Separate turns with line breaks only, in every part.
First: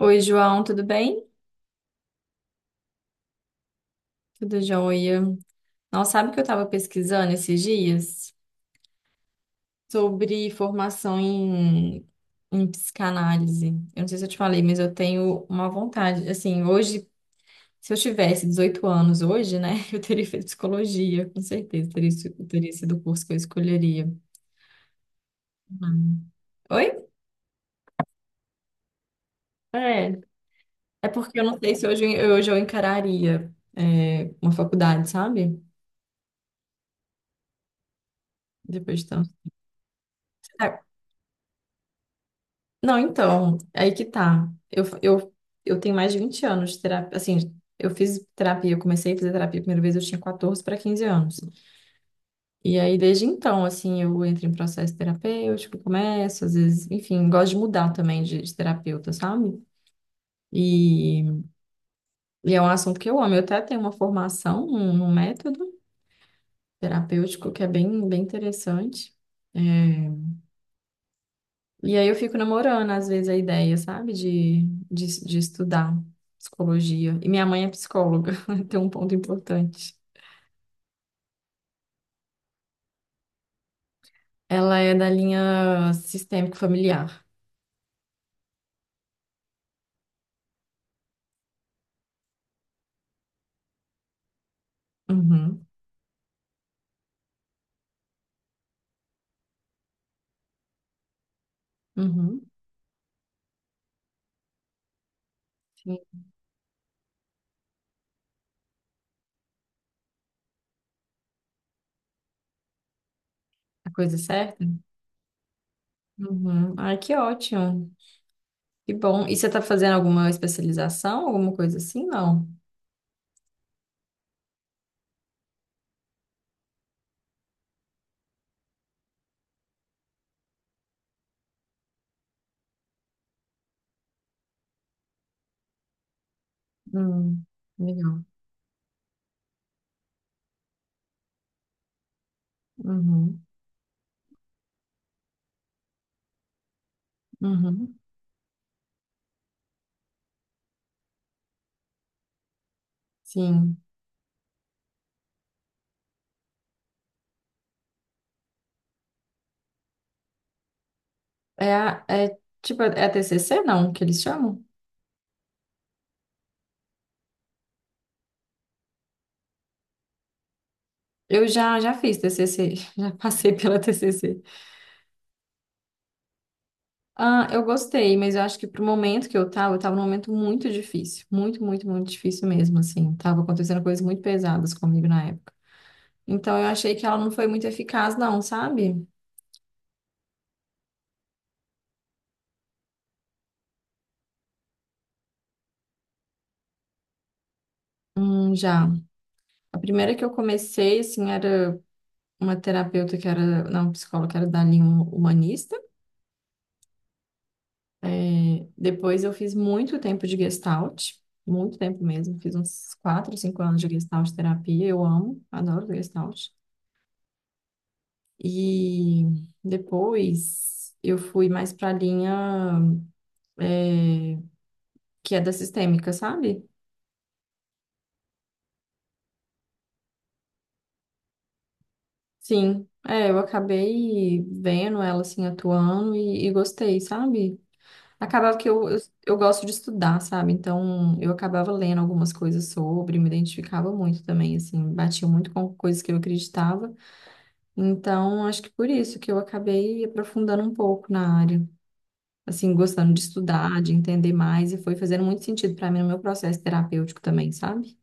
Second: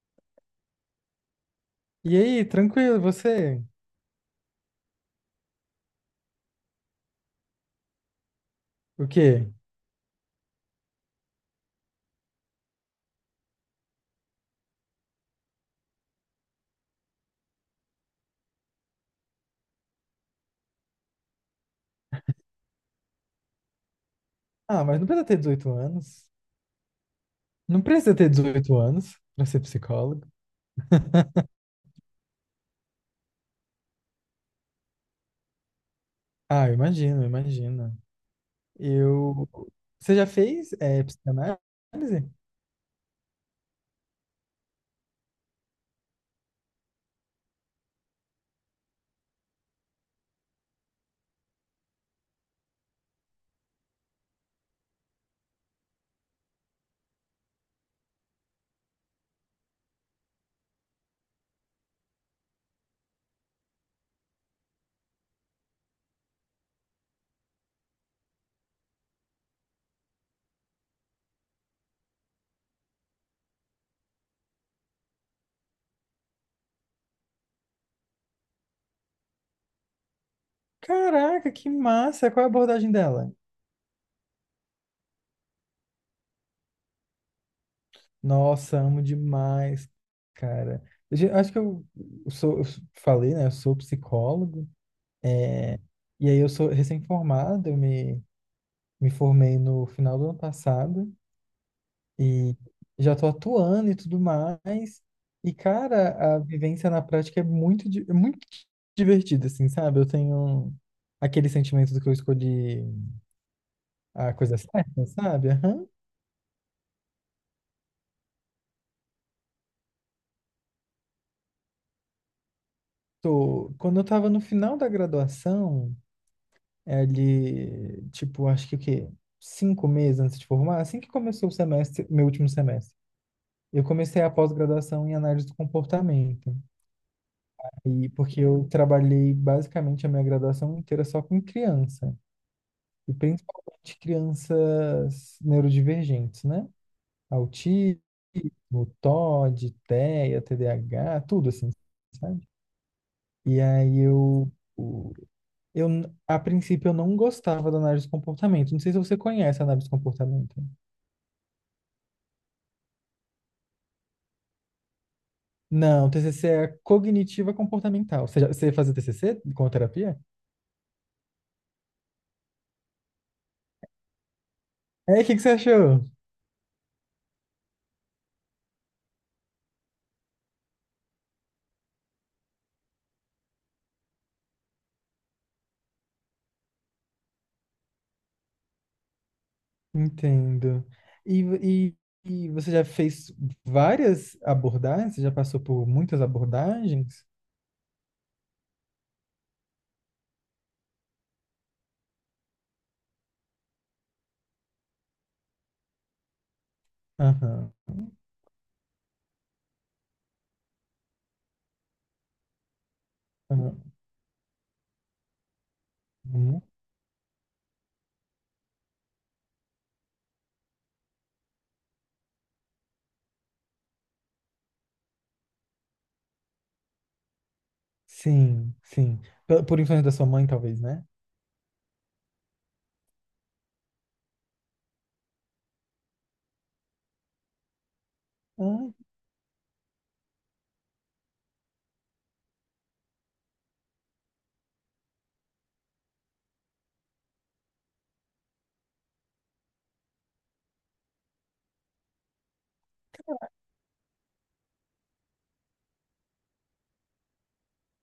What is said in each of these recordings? Oi, João, tudo bem?
E aí, tranquilo, você?
Tudo jóia. Não sabe que eu estava pesquisando esses dias
O quê?
sobre formação em psicanálise. Eu não sei se eu te falei, mas eu tenho uma vontade. Assim, hoje, se eu tivesse 18 anos hoje, né, eu teria feito psicologia, com certeza. Teria sido o curso que eu escolheria.
Ah, mas não precisa ter 18 anos.
Hum. Oi?
Não precisa ter 18 anos pra ser
É.
psicólogo.
É porque eu não sei se hoje, hoje eu encararia, uma faculdade, sabe?
Ah, eu imagino, eu imagino.
Depois de
Eu.
tanto.
Você já fez psicanálise?
Não, então, aí que tá. Eu tenho mais de 20 anos de terapia. Assim, eu fiz terapia, eu comecei a fazer terapia a primeira vez, eu tinha 14 para 15 anos. E aí, desde então, assim, eu entro em processo terapêutico, começo, às vezes, enfim, gosto de mudar também de terapeuta, sabe? E, e é um assunto que eu amo. Eu até tenho uma formação, um método terapêutico que é bem, bem interessante. É, e aí eu fico namorando, às vezes, a ideia, sabe, de estudar psicologia. E minha mãe é psicóloga, tem um ponto importante.
Caraca, que massa! Qual é a abordagem dela?
Ela é da linha sistêmico familiar.
Nossa, amo demais, cara. Acho que eu falei, né? Eu sou psicólogo.
Uhum,
é, E aí eu sou recém-formado, eu me formei no final do ano passado.
uhum.
E já tô atuando e tudo mais. E,
Sim.
cara, a vivência na prática é muito divertida, assim, sabe? Eu tenho aquele sentimento do que eu escolhi
A coisa é
a coisa
certa?
certa, sabe? Aham.
Uhum. Ai, que ótimo. Que bom. E você está fazendo alguma especialização, alguma coisa assim? Não.
Quando eu tava no final da graduação, é ali, tipo, acho que o quê? 5 meses antes de formar, assim que começou o semestre, meu último semestre. Eu comecei a pós-graduação em análise do comportamento.
Hum,
E
legal.
porque eu trabalhei basicamente a minha graduação inteira só com criança. E
Uhum,
principalmente crianças neurodivergentes, né?
uhum.
Autismo, TOD, TEA, TDAH, tudo assim, sabe? E
Sim.
aí o- eu, a princípio, eu não gostava da análise de comportamento. Não sei se você conhece a análise de comportamento.
É, é tipo, é TCC, não, que eles chamam?
Não, TCC é cognitiva comportamental. Você fazia TCC com terapia?
Já fiz TCC, já passei pela TCC.
É, o que você achou?
Ah, eu gostei, mas eu acho que pro momento que eu tava num momento muito difícil, muito, muito, muito difícil mesmo, assim. Tava acontecendo coisas muito pesadas comigo na época. Então eu achei que ela não foi muito eficaz, não, sabe?
Entendo. E, você já fez várias abordagens? Você já passou por muitas abordagens?
Já. A primeira que eu comecei, assim, era uma terapeuta que era, não, psicóloga, que era da linha humanista.
Aham,
É, depois eu fiz muito tempo de Gestalt, muito tempo mesmo, fiz uns 4, cinco anos
aham,
de Gestalt terapia, eu amo, adoro Gestalt.
uhum.
E depois eu fui mais para a linha é, que é da sistêmica, sabe?
Sim, sim. Por influência da sua mãe, talvez, né?
Sim, é, eu acabei vendo ela assim atuando e gostei, sabe? Acabava que
Ah,
eu gosto de estudar, sabe? Então eu acabava lendo algumas coisas sobre, me identificava muito também, assim, batia muito com coisas que eu acreditava. Então acho que por isso que eu acabei aprofundando um pouco na área, assim, gostando de estudar, de entender mais, e foi fazendo muito sentido para mim no meu processo terapêutico também, sabe?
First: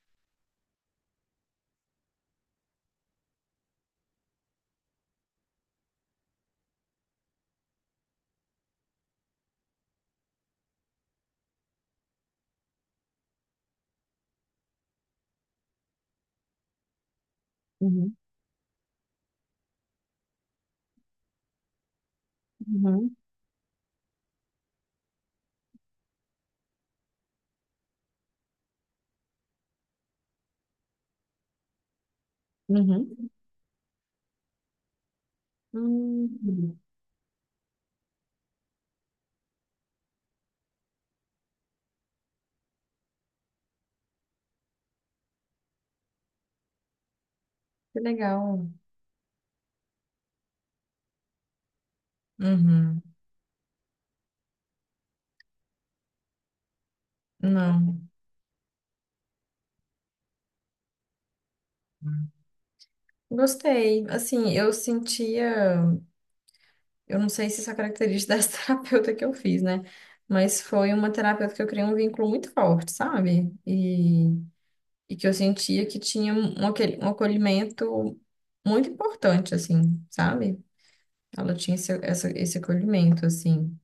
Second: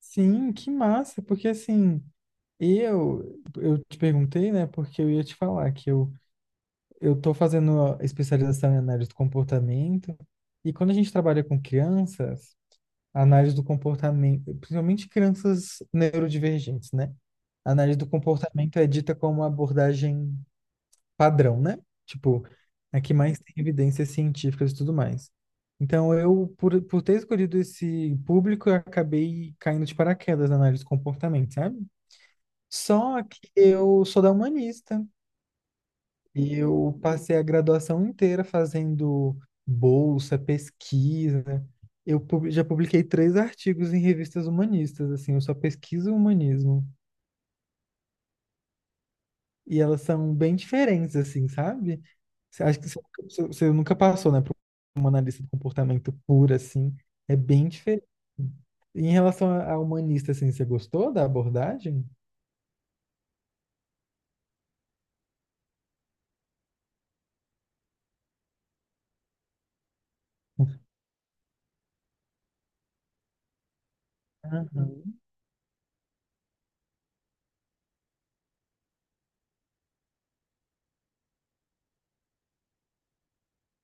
sim, que massa, porque assim, eu te perguntei, né, porque eu ia te falar que eu tô fazendo a especialização em análise do comportamento, e quando a gente trabalha com crianças, a análise do comportamento, principalmente crianças neurodivergentes, né? A análise do
Uhum,
comportamento é dita como uma abordagem padrão, né? Tipo, é que
uhum,
mais tem evidências científicas e tudo mais. Então, eu, por ter escolhido esse público, eu acabei caindo de paraquedas na análise do comportamento, sabe? Só
uhum.
que eu sou da humanista e
Hum,
eu passei a graduação inteira fazendo bolsa, pesquisa. Já publiquei 3 artigos em revistas humanistas, assim, eu só pesquiso o humanismo.
que legal.
E elas são bem diferentes, assim, sabe? Você acha que você,
Uhum.
você você nunca passou, né, por uma analista do comportamento pura, assim. É bem diferente.
Não.
Em relação à humanista, assim, você gostou da abordagem?
Gostei. Assim, eu sentia, eu não sei se isso é característica dessa terapeuta que eu fiz, né? Mas foi uma terapeuta que eu criei um vínculo muito forte, sabe? E
Aham,
que eu sentia que tinha um, aquele um acolhimento muito importante, assim, sabe? Ela tinha esse acolhimento, assim.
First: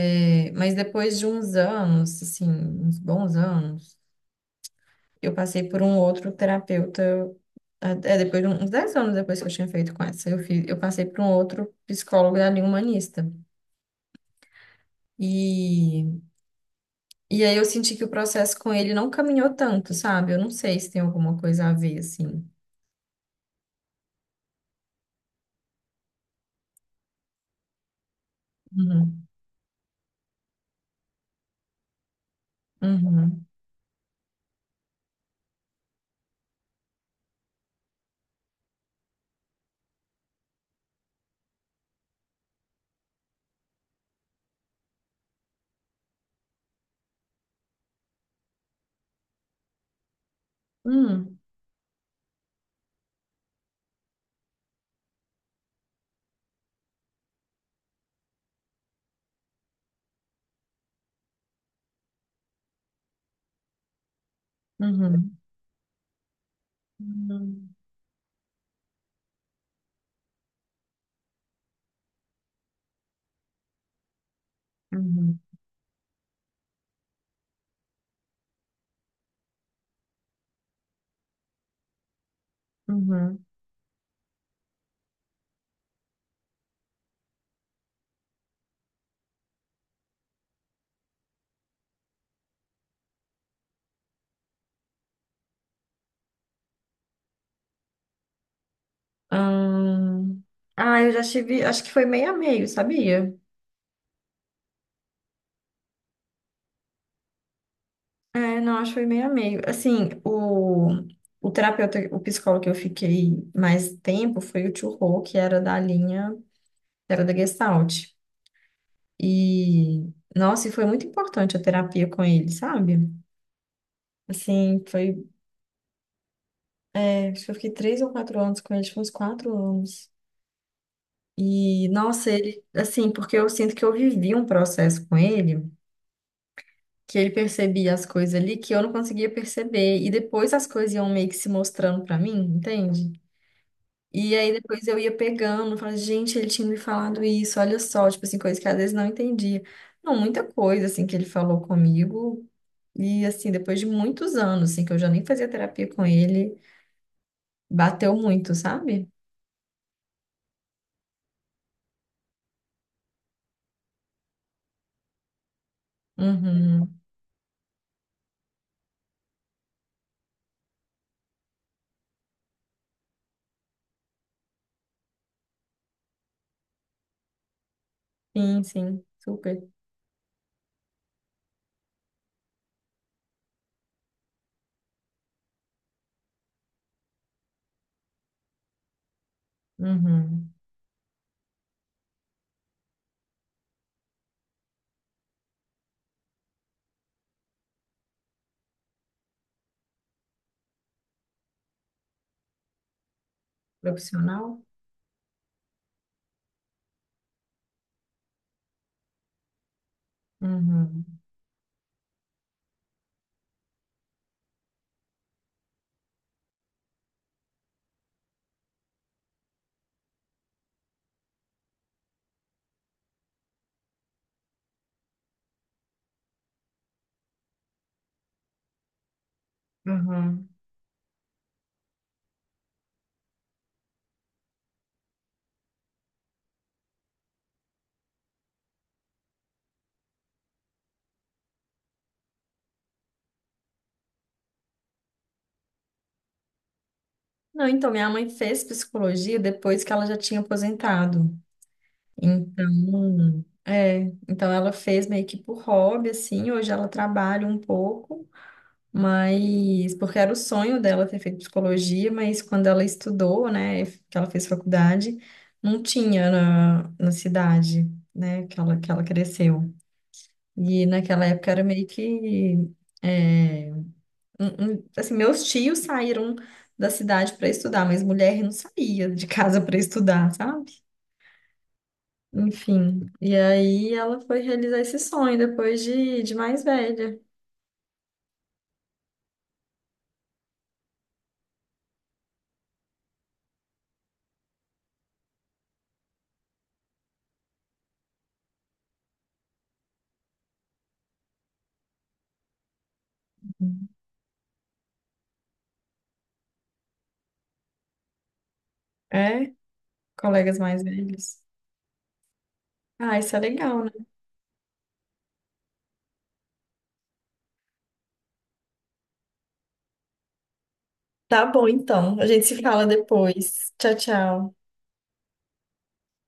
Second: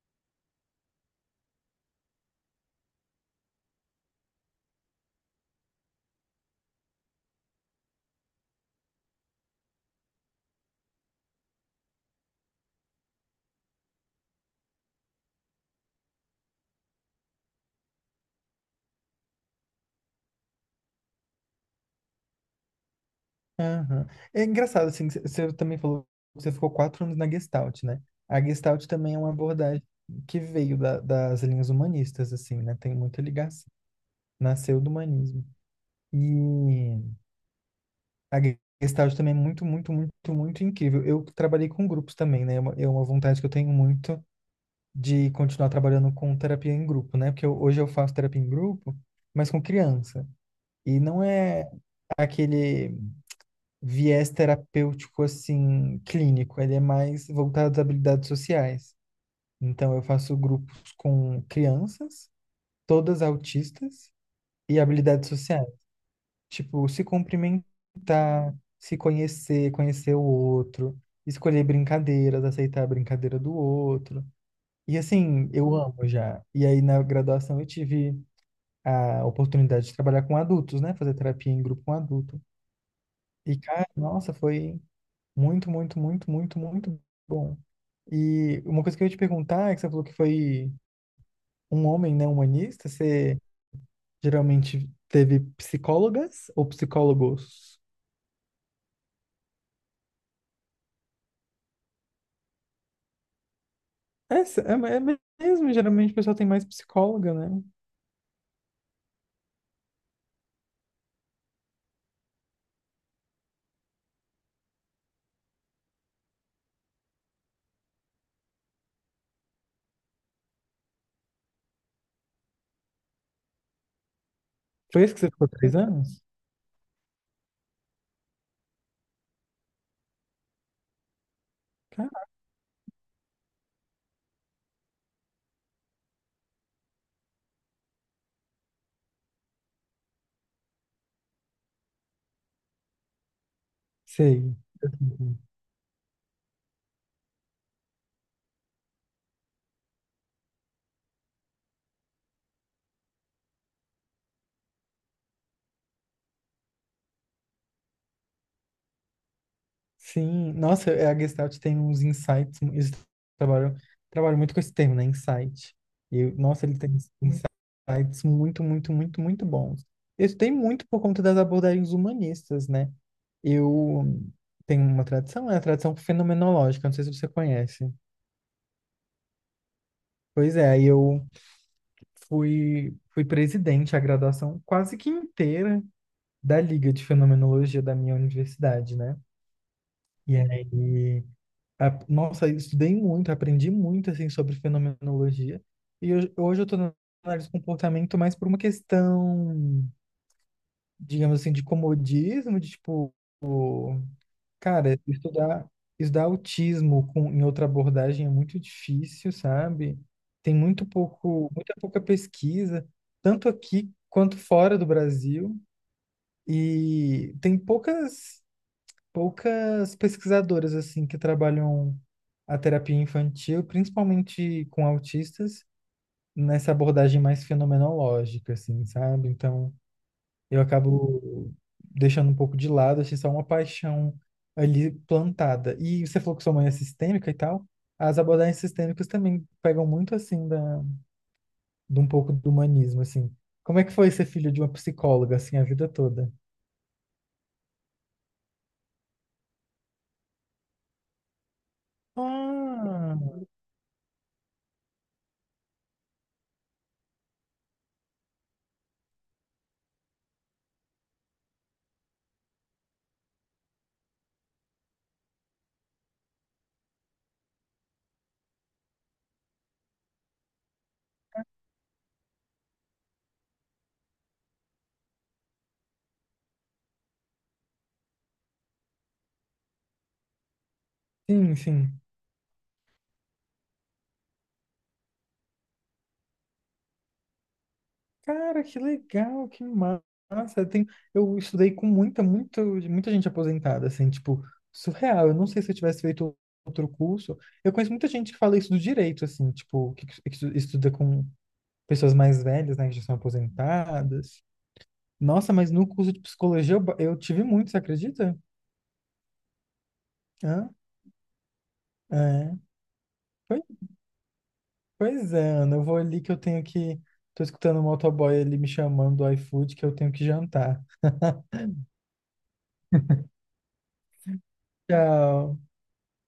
É, mas depois de uns anos, assim, uns bons anos, eu passei por um outro terapeuta, depois de uns 10 anos depois que eu tinha feito com essa, eu passei por um outro psicólogo da linha humanista. E, e aí eu senti que o processo com ele não caminhou tanto, sabe? Eu não sei se tem alguma coisa a ver, assim.
aham. É engraçado, assim, você também falou que você ficou 4 anos na Gestalt, né? A Gestalt também é
Uhum,
uma abordagem que veio das linhas humanistas, assim, né? Tem muita
uhum,
ligação. Nasceu do humanismo. E a Gestalt também é muito, muito, muito, muito incrível. Eu trabalhei com grupos também, né? É uma vontade que eu tenho muito de continuar trabalhando com terapia em grupo, né? Porque hoje eu faço terapia em grupo, mas com criança. E não
uhum,
é aquele viés terapêutico, assim, clínico. Ele é mais voltado às habilidades sociais. Então, eu faço grupos com crianças, todas autistas, e habilidades
uhum,
sociais. Tipo, se
uhum,
cumprimentar, se conhecer, conhecer o outro, escolher brincadeiras, aceitar a brincadeira do outro. E
uhum,
assim, eu amo já. E aí na graduação eu tive a oportunidade de trabalhar com adultos, né? Fazer terapia em grupo com adulto.
uhum.
E cara, nossa, foi muito, muito, muito, muito, muito bom. E uma coisa que eu ia te perguntar é que você falou que foi um homem, né, humanista, você geralmente teve psicólogas ou psicólogos?
Ahn, ah, eu já tive, acho que foi meio a meio, sabia?
É, é mesmo, geralmente o pessoal tem mais psicóloga, né?
É, não, acho que foi meio a meio. Assim, o terapeuta, o psicólogo que eu fiquei mais tempo foi o Tio Rô, que era da linha, era da Gestalt. E, nossa, e foi muito importante a terapia com ele, sabe? Assim,
Foi isso que
foi,
você ficou 3 anos?
é, acho que eu fiquei três ou quatro anos com ele, acho que uns quatro anos. E,
Cara,
nossa, ele, assim, porque eu sinto que eu vivi um processo com ele, que ele percebia as coisas ali que eu não conseguia perceber, e depois as coisas iam meio que se mostrando pra mim, entende? E aí
sei.
depois eu ia pegando, falando, gente, ele tinha me falado isso, olha só, tipo assim, coisa que às vezes não entendia. Não, muita coisa, assim, que ele falou comigo. E, assim, depois de muitos anos, assim, que eu já nem fazia terapia com ele, bateu muito, sabe?
Sim, nossa, a Gestalt tem uns insights, eles trabalham, trabalham muito com esse termo, né? Insight. E, nossa, ele tem
Uhum.
uns insights muito, muito, muito, muito bons. Isso tem muito por conta das abordagens humanistas, né? Eu tenho uma tradição, é a tradição fenomenológica, não sei se você conhece.
Sim, sim, super.
Pois é, aí eu fui presidente a graduação quase que inteira da Liga de Fenomenologia da minha universidade, né? E
Uhum.
aí, nossa, eu estudei muito, aprendi muito, assim, sobre fenomenologia. E hoje, hoje eu tô na análise do comportamento mais por uma questão, digamos assim, de comodismo, de tipo,
Profissional?
cara, estudar autismo em outra abordagem é muito difícil, sabe? Tem muito
Uhum.
pouco, muita pouca pesquisa, tanto aqui quanto fora do Brasil. E tem poucas pesquisadoras assim que trabalham a terapia infantil, principalmente com autistas, nessa abordagem mais fenomenológica, assim, sabe? Então,
Uhum.
eu acabo deixando um pouco de lado, achei só uma paixão ali plantada. E você falou que sua mãe é sistêmica e tal. As abordagens sistêmicas também pegam muito assim de um pouco do humanismo, assim. Como é que foi ser filho de uma psicóloga assim a vida toda?
Não, então, minha mãe fez psicologia depois que ela já tinha aposentado.
Ah,
Então, é, então ela fez meio que por hobby, assim, hoje ela trabalha um pouco, mas porque era o sonho dela ter feito psicologia, mas quando ela estudou, né, que ela fez faculdade, não tinha na cidade, né, que ela cresceu. E naquela época era meio que, é, um- assim, meus tios saíram da cidade para estudar, mas mulher não saía de casa para estudar, sabe?
sim, sim.
Enfim, e aí ela foi realizar esse sonho de mais velha.
Cara, que legal, que massa. Tem, eu estudei com muita, muita, muita gente aposentada, assim, tipo, surreal. Eu não sei se eu tivesse feito outro curso. Eu conheço muita gente que fala isso do direito, assim, tipo, que estuda com pessoas mais velhas, né, que já são aposentadas. Nossa, mas no curso de psicologia eu tive muito, você acredita?
É, colegas
Hã?
mais velhos.
É.
Ah, isso é
Pois,
legal, né?
pois é, Ana, eu vou ali que eu tenho que. Tô escutando o motoboy ali me chamando do iFood que eu tenho que jantar.
Tá bom, então. A gente se fala depois. Tchau, tchau.
Tchau.